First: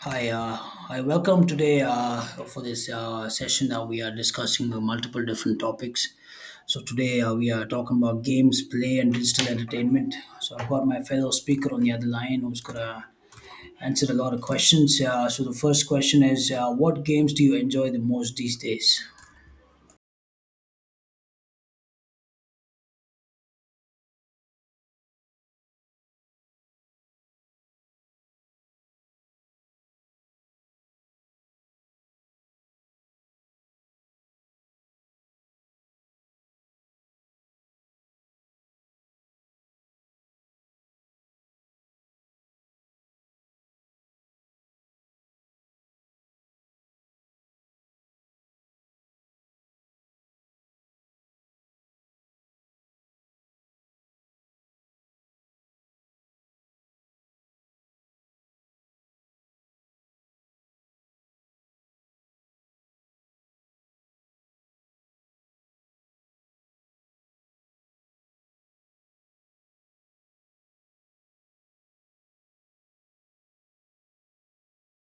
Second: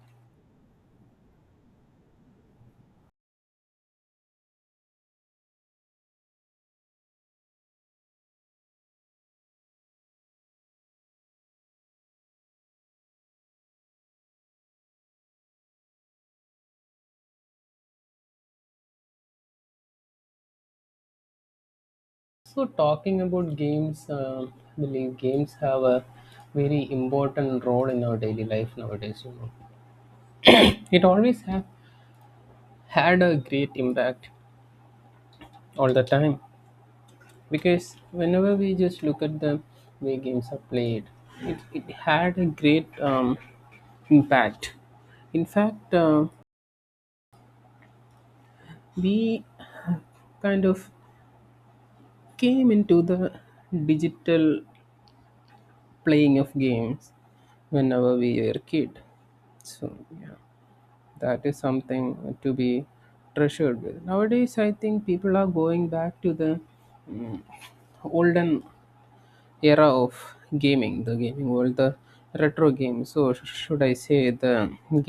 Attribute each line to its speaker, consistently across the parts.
Speaker 1: Hi, I welcome today for this session. We are discussing multiple different topics. So today we are talking about games, play, and digital entertainment. So I've got my fellow speaker on the other line who's gonna answer a lot of questions. So the first question is, what games do you enjoy the most these days?
Speaker 2: So, talking about games, I believe games have a very important role in our daily life nowadays. You know, it always have had a great impact all the time because whenever we just look at the way games are played, it had a great impact. In fact, we kind of came into the digital playing of games whenever we were a kid. So, yeah, that is something to be treasured with. Nowadays I think people are going back to the olden era of gaming, the gaming world, the retro games, or should I say the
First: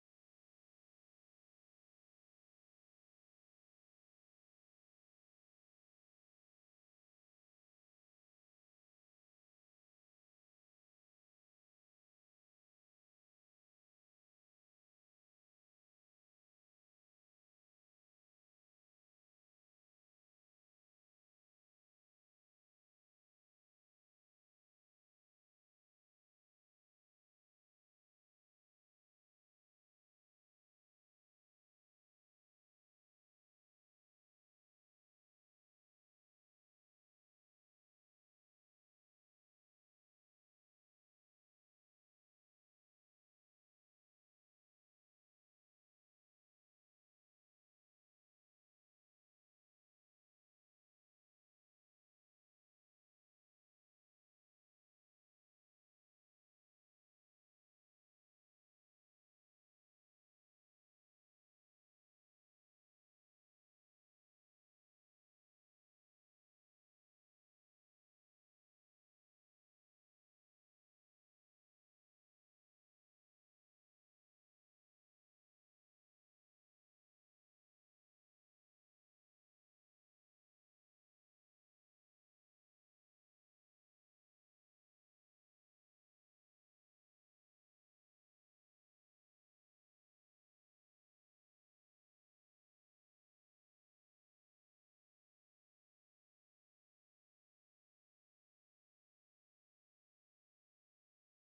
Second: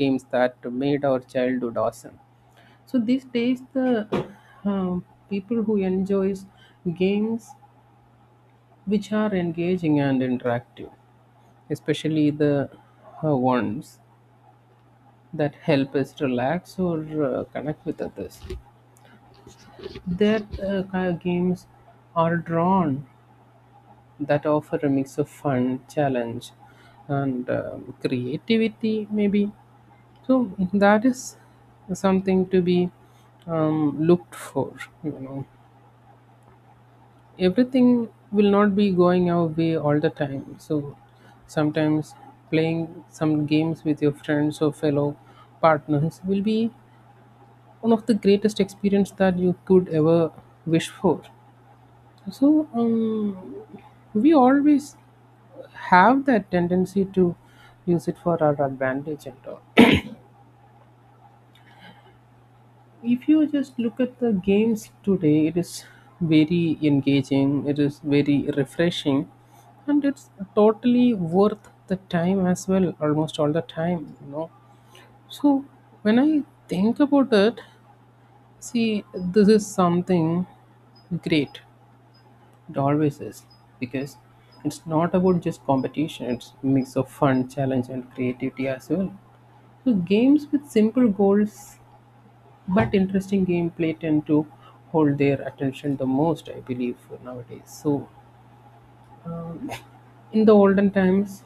Speaker 2: games that made our childhood awesome. So these days, the um, people who enjoys games which are engaging and interactive, especially the ones that help us relax or connect with others. Their games are drawn that offer a mix of fun, challenge, and creativity, maybe. So that is something to be looked for. You know, everything will not be going our way all the time. So sometimes playing some games with your friends or fellow partners will be one of the greatest experience that you could ever wish for. So we always have that tendency to use it for our advantage and all. If you just look at the games today, it is very engaging, it is very refreshing, and it's totally worth the time as well, almost all the time, you know. So when I think about it, see, this is something great. It always is, because it's not about just competition, it's a mix of fun, challenge, and creativity as well. So, games with simple goals but interesting gameplay tend to hold their attention the most, I believe, nowadays. So, um, in the olden times,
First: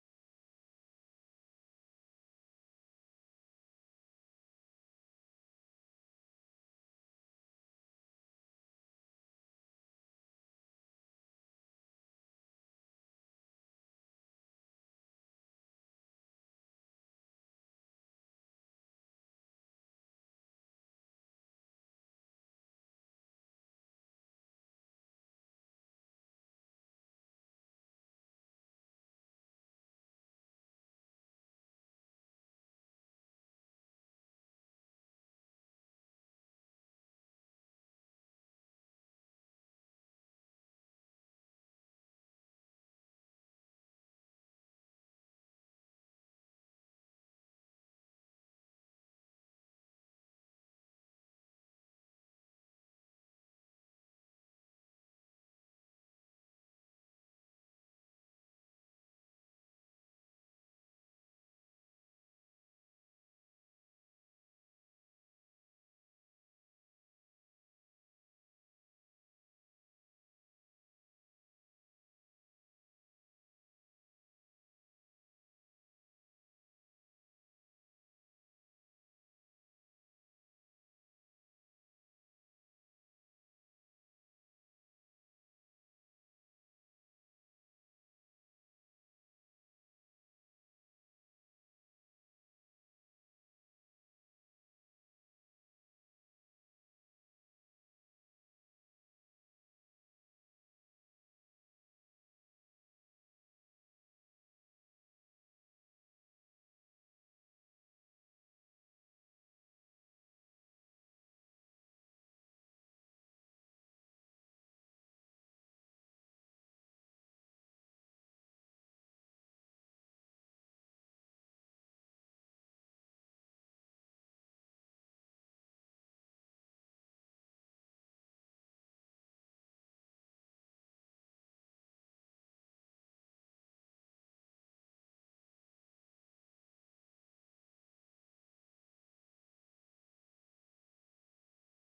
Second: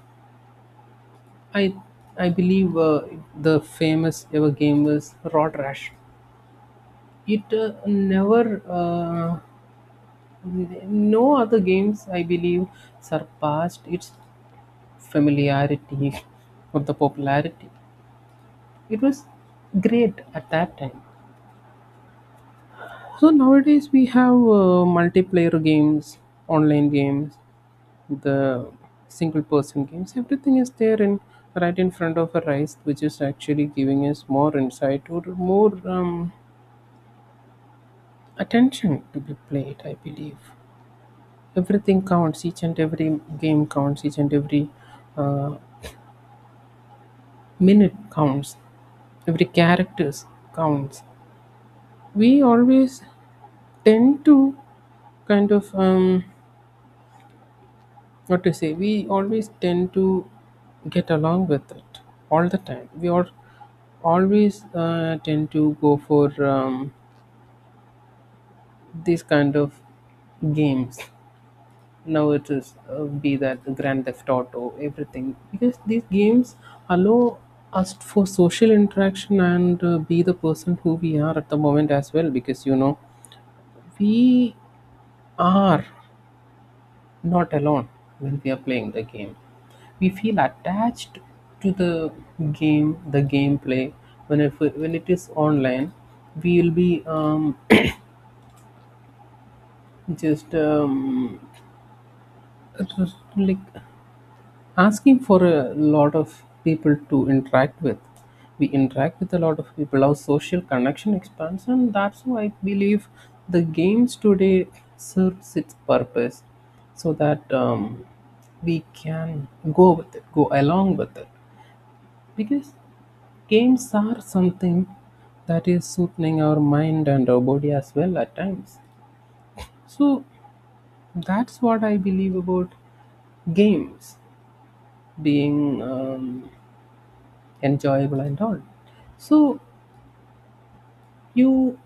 Speaker 2: I I believe the famous ever game was Rod Rash. It never, n- no other games I believe surpassed its familiarity or the popularity. It was great at that time. So nowadays we have multiplayer games, online games, the single person games, everything is there in right in front of our eyes, which is actually giving us more insight or more attention to be played. I believe everything counts, each and every game counts, each and every uh, minute counts, every characters counts. We always tend to kind of what to say we always tend to get along with it all the time. We are always tend to go for these kind of games, now it is be that grand theft auto, everything, because these games allow us for social interaction and be the person who we are at the moment as well, because you know we are not alone when we are playing the game. We feel attached to the game, the gameplay. When it is online, we will be just um, just like asking for a lot of people to interact with. We interact with a lot of people, our social connection expands, and that's why I believe the games today serves its purpose, so that we can go along with it, because games are something that is soothing our mind and our body as well at times. So that's what I believe about games being enjoyable and all. So, you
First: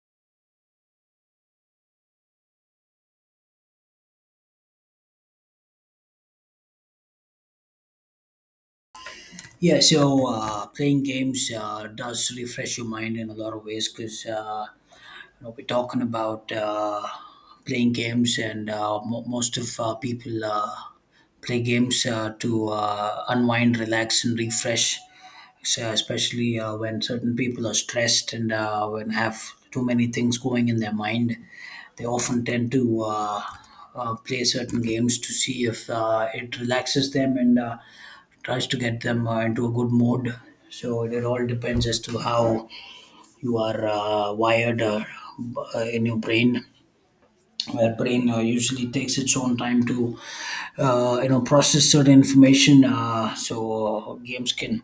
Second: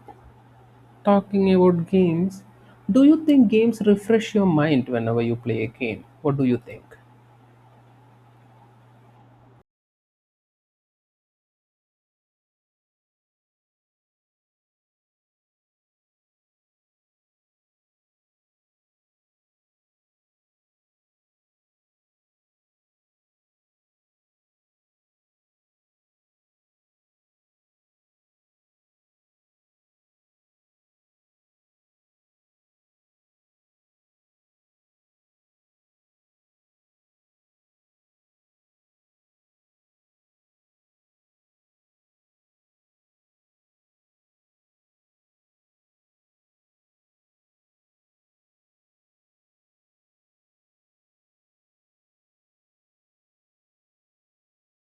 Speaker 2: talking about games, do you think games refresh your mind whenever you play a game? What do you think?
Speaker 1: Yeah, so playing games does refresh your mind in a lot of ways because we're talking about playing games, and mo most of people play games to unwind, relax, and refresh. So especially when certain people are stressed and when have too many things going in their mind, they often tend to play certain games to see if it relaxes them and tries to get them into a good mode. So it all depends as to how you are wired in your brain. Where brain usually takes its own time to, process certain information. So games can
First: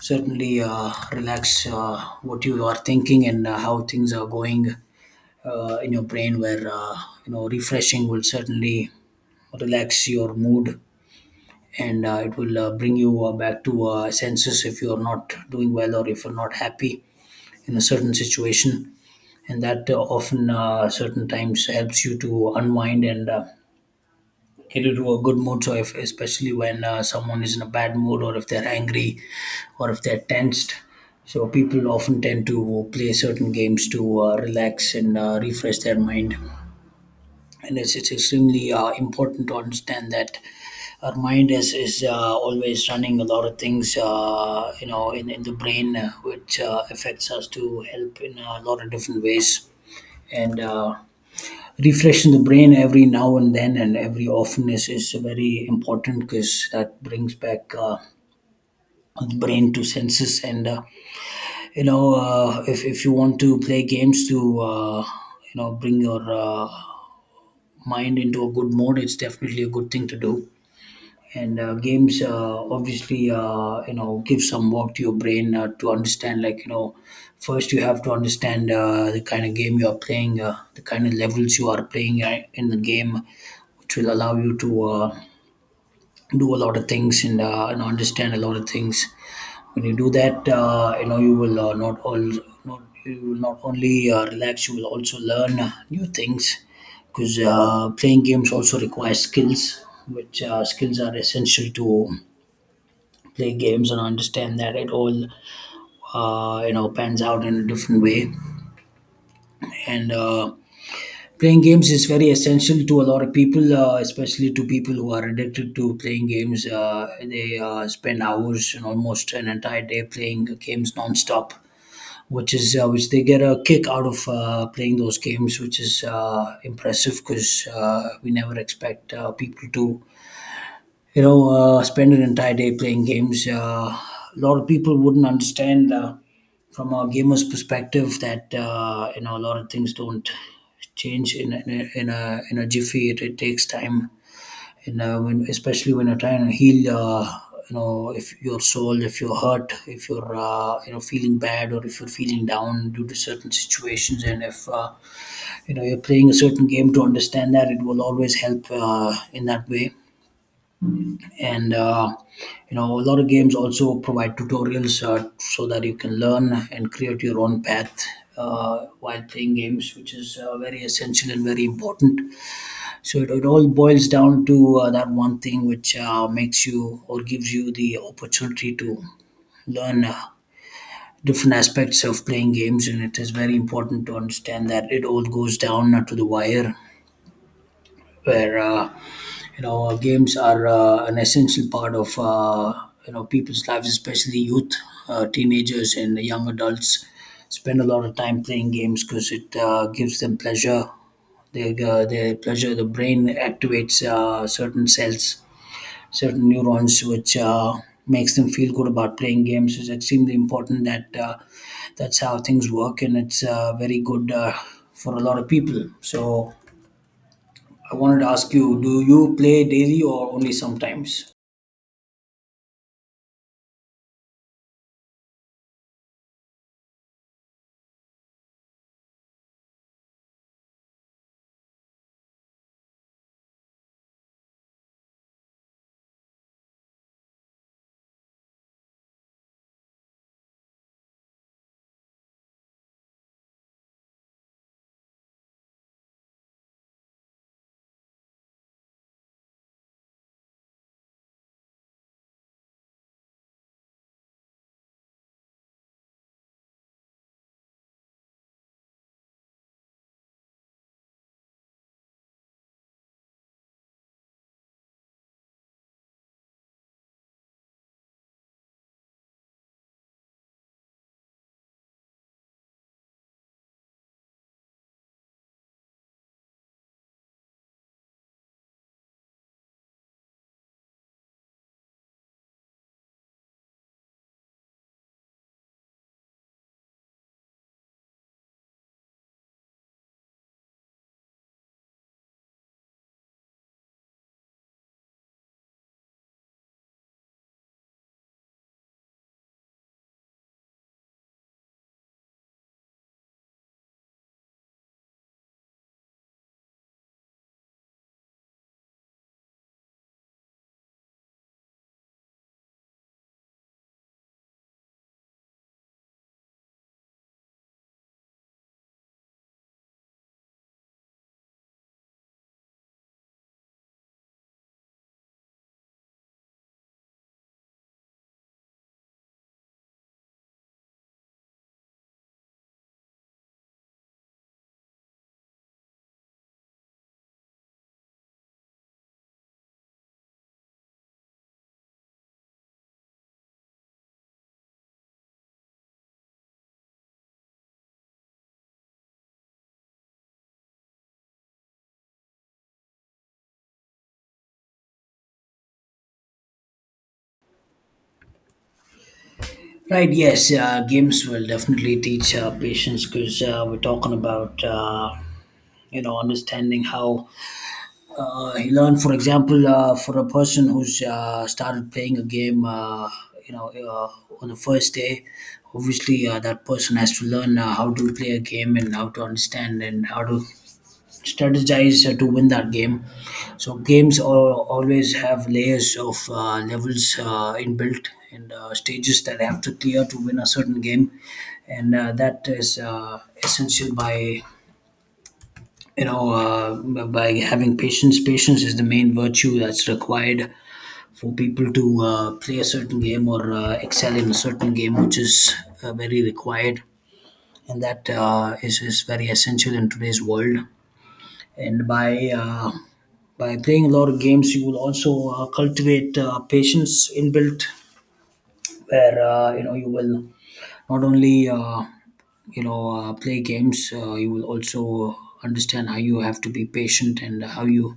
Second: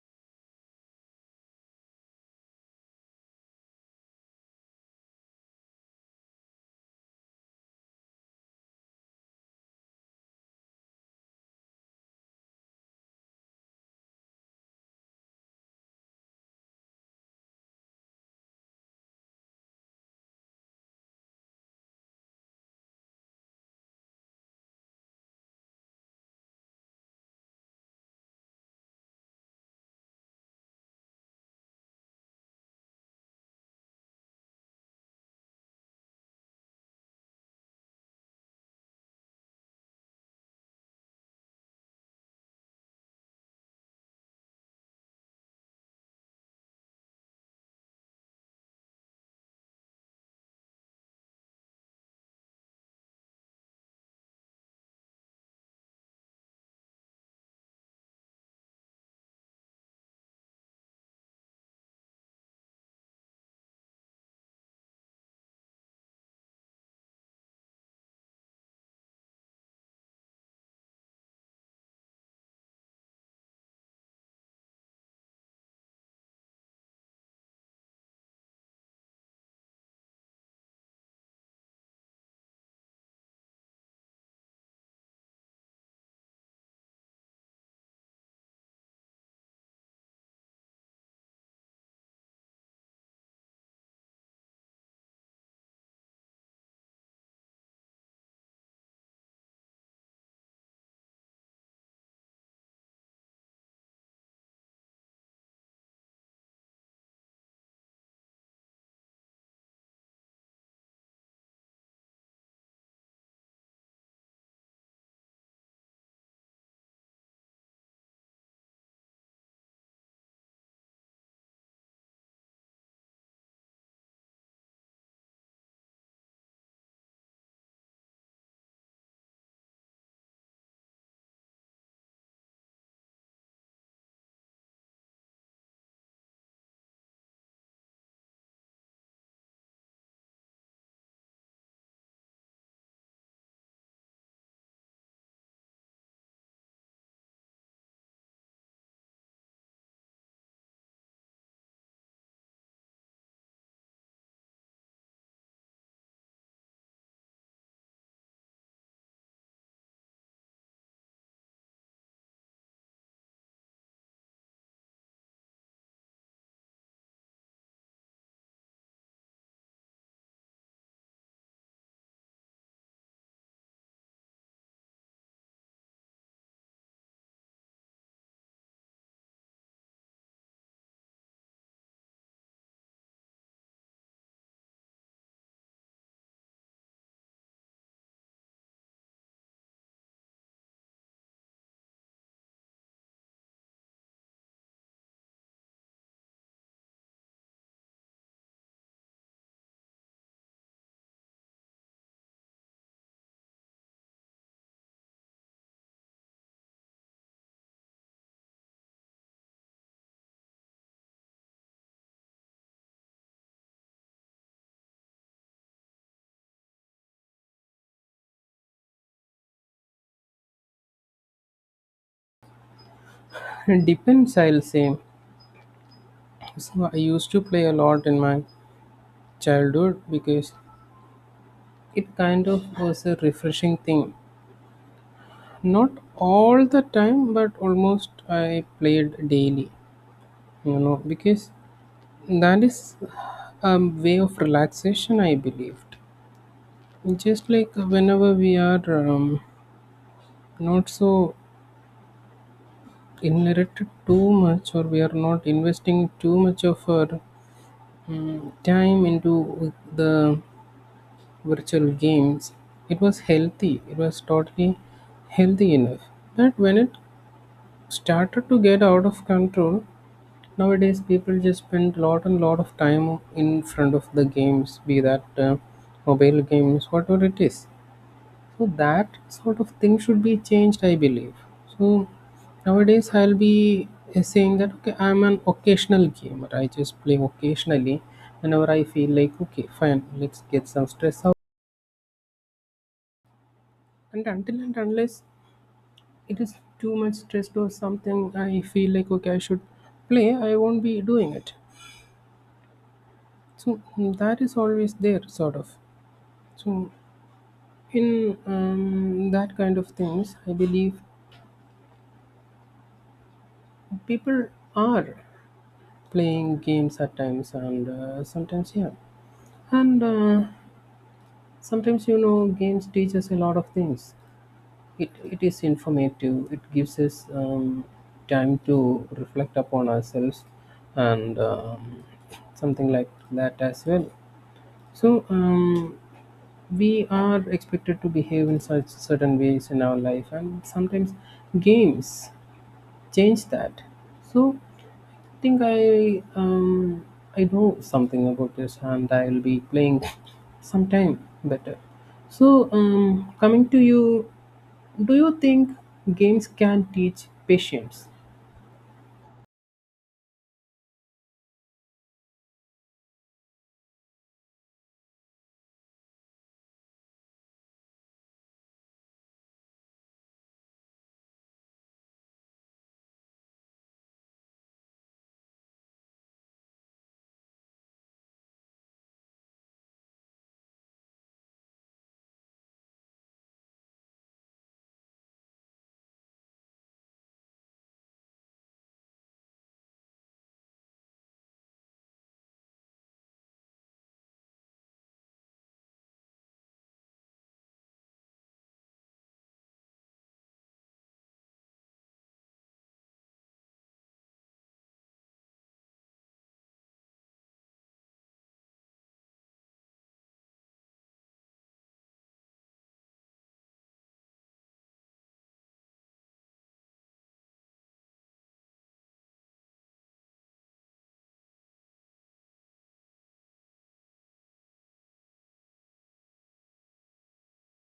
Speaker 1: certainly relax what you are thinking and how things are going in your brain where refreshing will certainly relax your mood, and it will bring you back to senses if you are not doing well or if you're not happy in a certain situation, and that often certain times helps you to unwind and get into a good mood. So if especially when someone is in a bad mood, or if they're angry or if they're tensed, so people often tend to play certain games to relax and refresh their mind. And it's extremely important to understand that our mind is always running a lot of things, in the brain, which affects us to help in a lot of different ways. And refreshing the brain every now and then and every often is very important, because that brings back the brain to senses. And if you want to play games to bring your mind into a good mode, it's definitely a good thing to do. And games obviously give some work to your brain to understand, like first you have to understand the kind of game you are playing, the kind of levels you are playing in the game, which will allow you to do a lot of things and understand a lot of things. When you do that, you will not all not you will not only relax, you will also learn new things, because playing games also requires skills, which skills are essential to play games, and understand that it all pans out in a different way and. Playing games is very essential to a lot of people, especially to people who are addicted to playing games. They spend hours and almost an entire day playing games nonstop, which is which they get a kick out of playing those games, which is impressive, because we never expect people to spend an entire day playing games. A lot of people wouldn't understand from a gamer's perspective that a lot of things don't change in a jiffy. It takes time, and especially when you're trying to heal. If your soul, if you're hurt, if you're feeling bad, or if you're feeling down due to certain situations, and if you're playing a certain game to understand that, it will always help in that way. And a lot of games also provide tutorials so that you can learn and create your own path while playing games, which is very essential and very important. So it all boils down to that one thing which makes you or gives you the opportunity to learn different aspects of playing games, and it is very important to understand that it all goes down to the wire, where games are an essential part of people's lives, especially youth, teenagers and young adults spend a lot of time playing games because it gives them pleasure. Their pleasure, the brain activates certain cells, certain neurons, which makes them feel good about playing games. It's extremely important that that's how things work, and it's very good for a lot of people. So I wanted to ask you, do you play daily or only sometimes?
Speaker 2: It depends, I'll say. So, I used to play a lot in my childhood because it kind of was a refreshing thing. Not all the time, but almost I played daily, you know, because that is a way of relaxation, I believed. Just like whenever we are not so inherited too much, or we are not investing too much of our time into the virtual games, it was healthy, it was totally healthy enough. But when it started to get out of control, nowadays people just spend lot and lot of time in front of the games, be that mobile games, whatever it is. So that sort of thing should be changed, I believe. So nowadays I'll be saying that okay, I'm an occasional gamer. I just play occasionally whenever I feel like okay, fine, let's get some stress out. And until and unless it is too much stressed or something, I feel like okay, I should play. I won't be doing it. So that is always there, sort of. So in that kind of things, I believe people are playing games at times, and sometimes, yeah. And sometimes you know games teach us a lot of things. It is informative, it gives us time to reflect upon ourselves, and something like that as well. So we are expected to behave in such certain ways in our life, and sometimes games change that. So I think I know something about this and I'll be playing sometime better. So coming to you, do you think games can teach patience?
Speaker 1: Right, yes, games will definitely teach patience, because we're talking about, understanding how you learn. For example, for a person who's started playing a game, you know, uh, on the first day, obviously that person has to learn how to play a game and how to understand and how to strategize to win that game. So games always have layers of levels inbuilt and stages that have to clear to win a certain game, and that is essential by by having patience. Patience is the main virtue that's required for people to play a certain game or excel in a certain game, which is very required, and that is very essential in today's world. And by playing a lot of games, you will also cultivate patience inbuilt, where you will not only play games, you will also understand how you have to be patient and how you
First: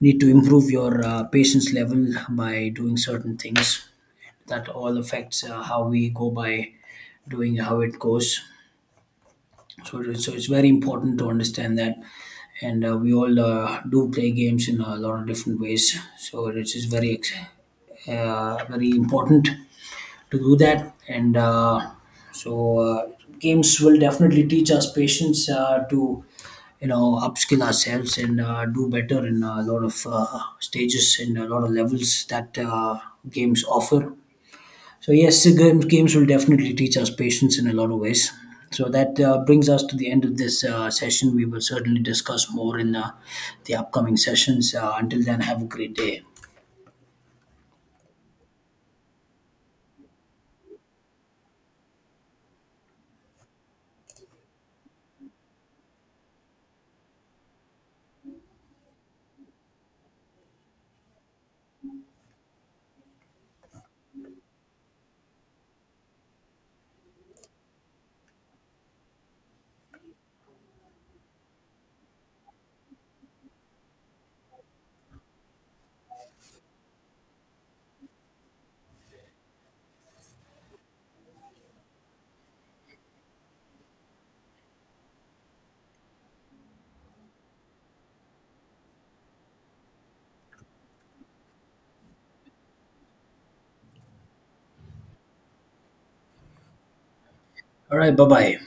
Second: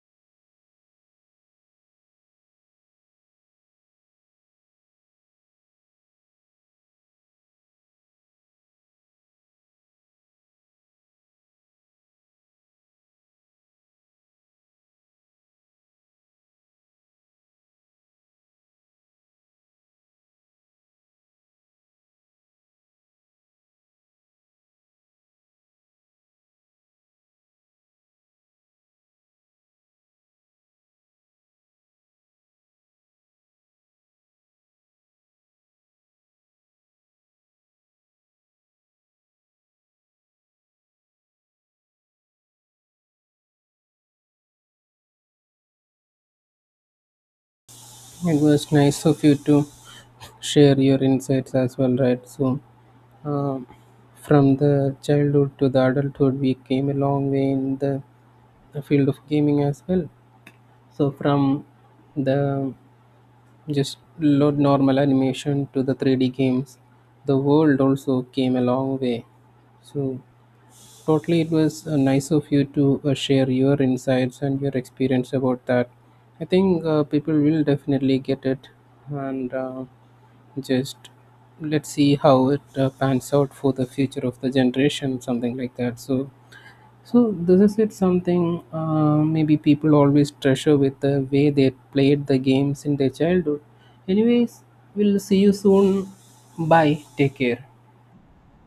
Speaker 1: need to improve your patience level by doing certain things. That all affects how we go by doing, how it goes. So, so it's very important to understand that. And we all do play games in a lot of different ways. So it is very, very important to do that. And so uh, games will definitely teach us patience to, upskill ourselves and do better in a lot of stages and a lot of levels that games offer. So yes, the games will definitely teach us patience in a lot of ways. So that brings us to the end of this session. We will certainly discuss more in the upcoming sessions. Until then, have a great day.
Speaker 2: It was nice of you to share your insights as well, right? So um, from the childhood to the adulthood, we came a long way in the field of gaming as well. So from the just load normal animation to the 3D games. The world also came a long way. So, totally, it was nice of you to share your insights and your experience about that. I think people will definitely get it, and just let's see how it pans out for the future of the generation, something like that. So, so this is it, something maybe people always treasure with the way they played the games in their childhood. Anyways, we'll see you soon. Bye. Take care.
Speaker 1: All right, bye bye.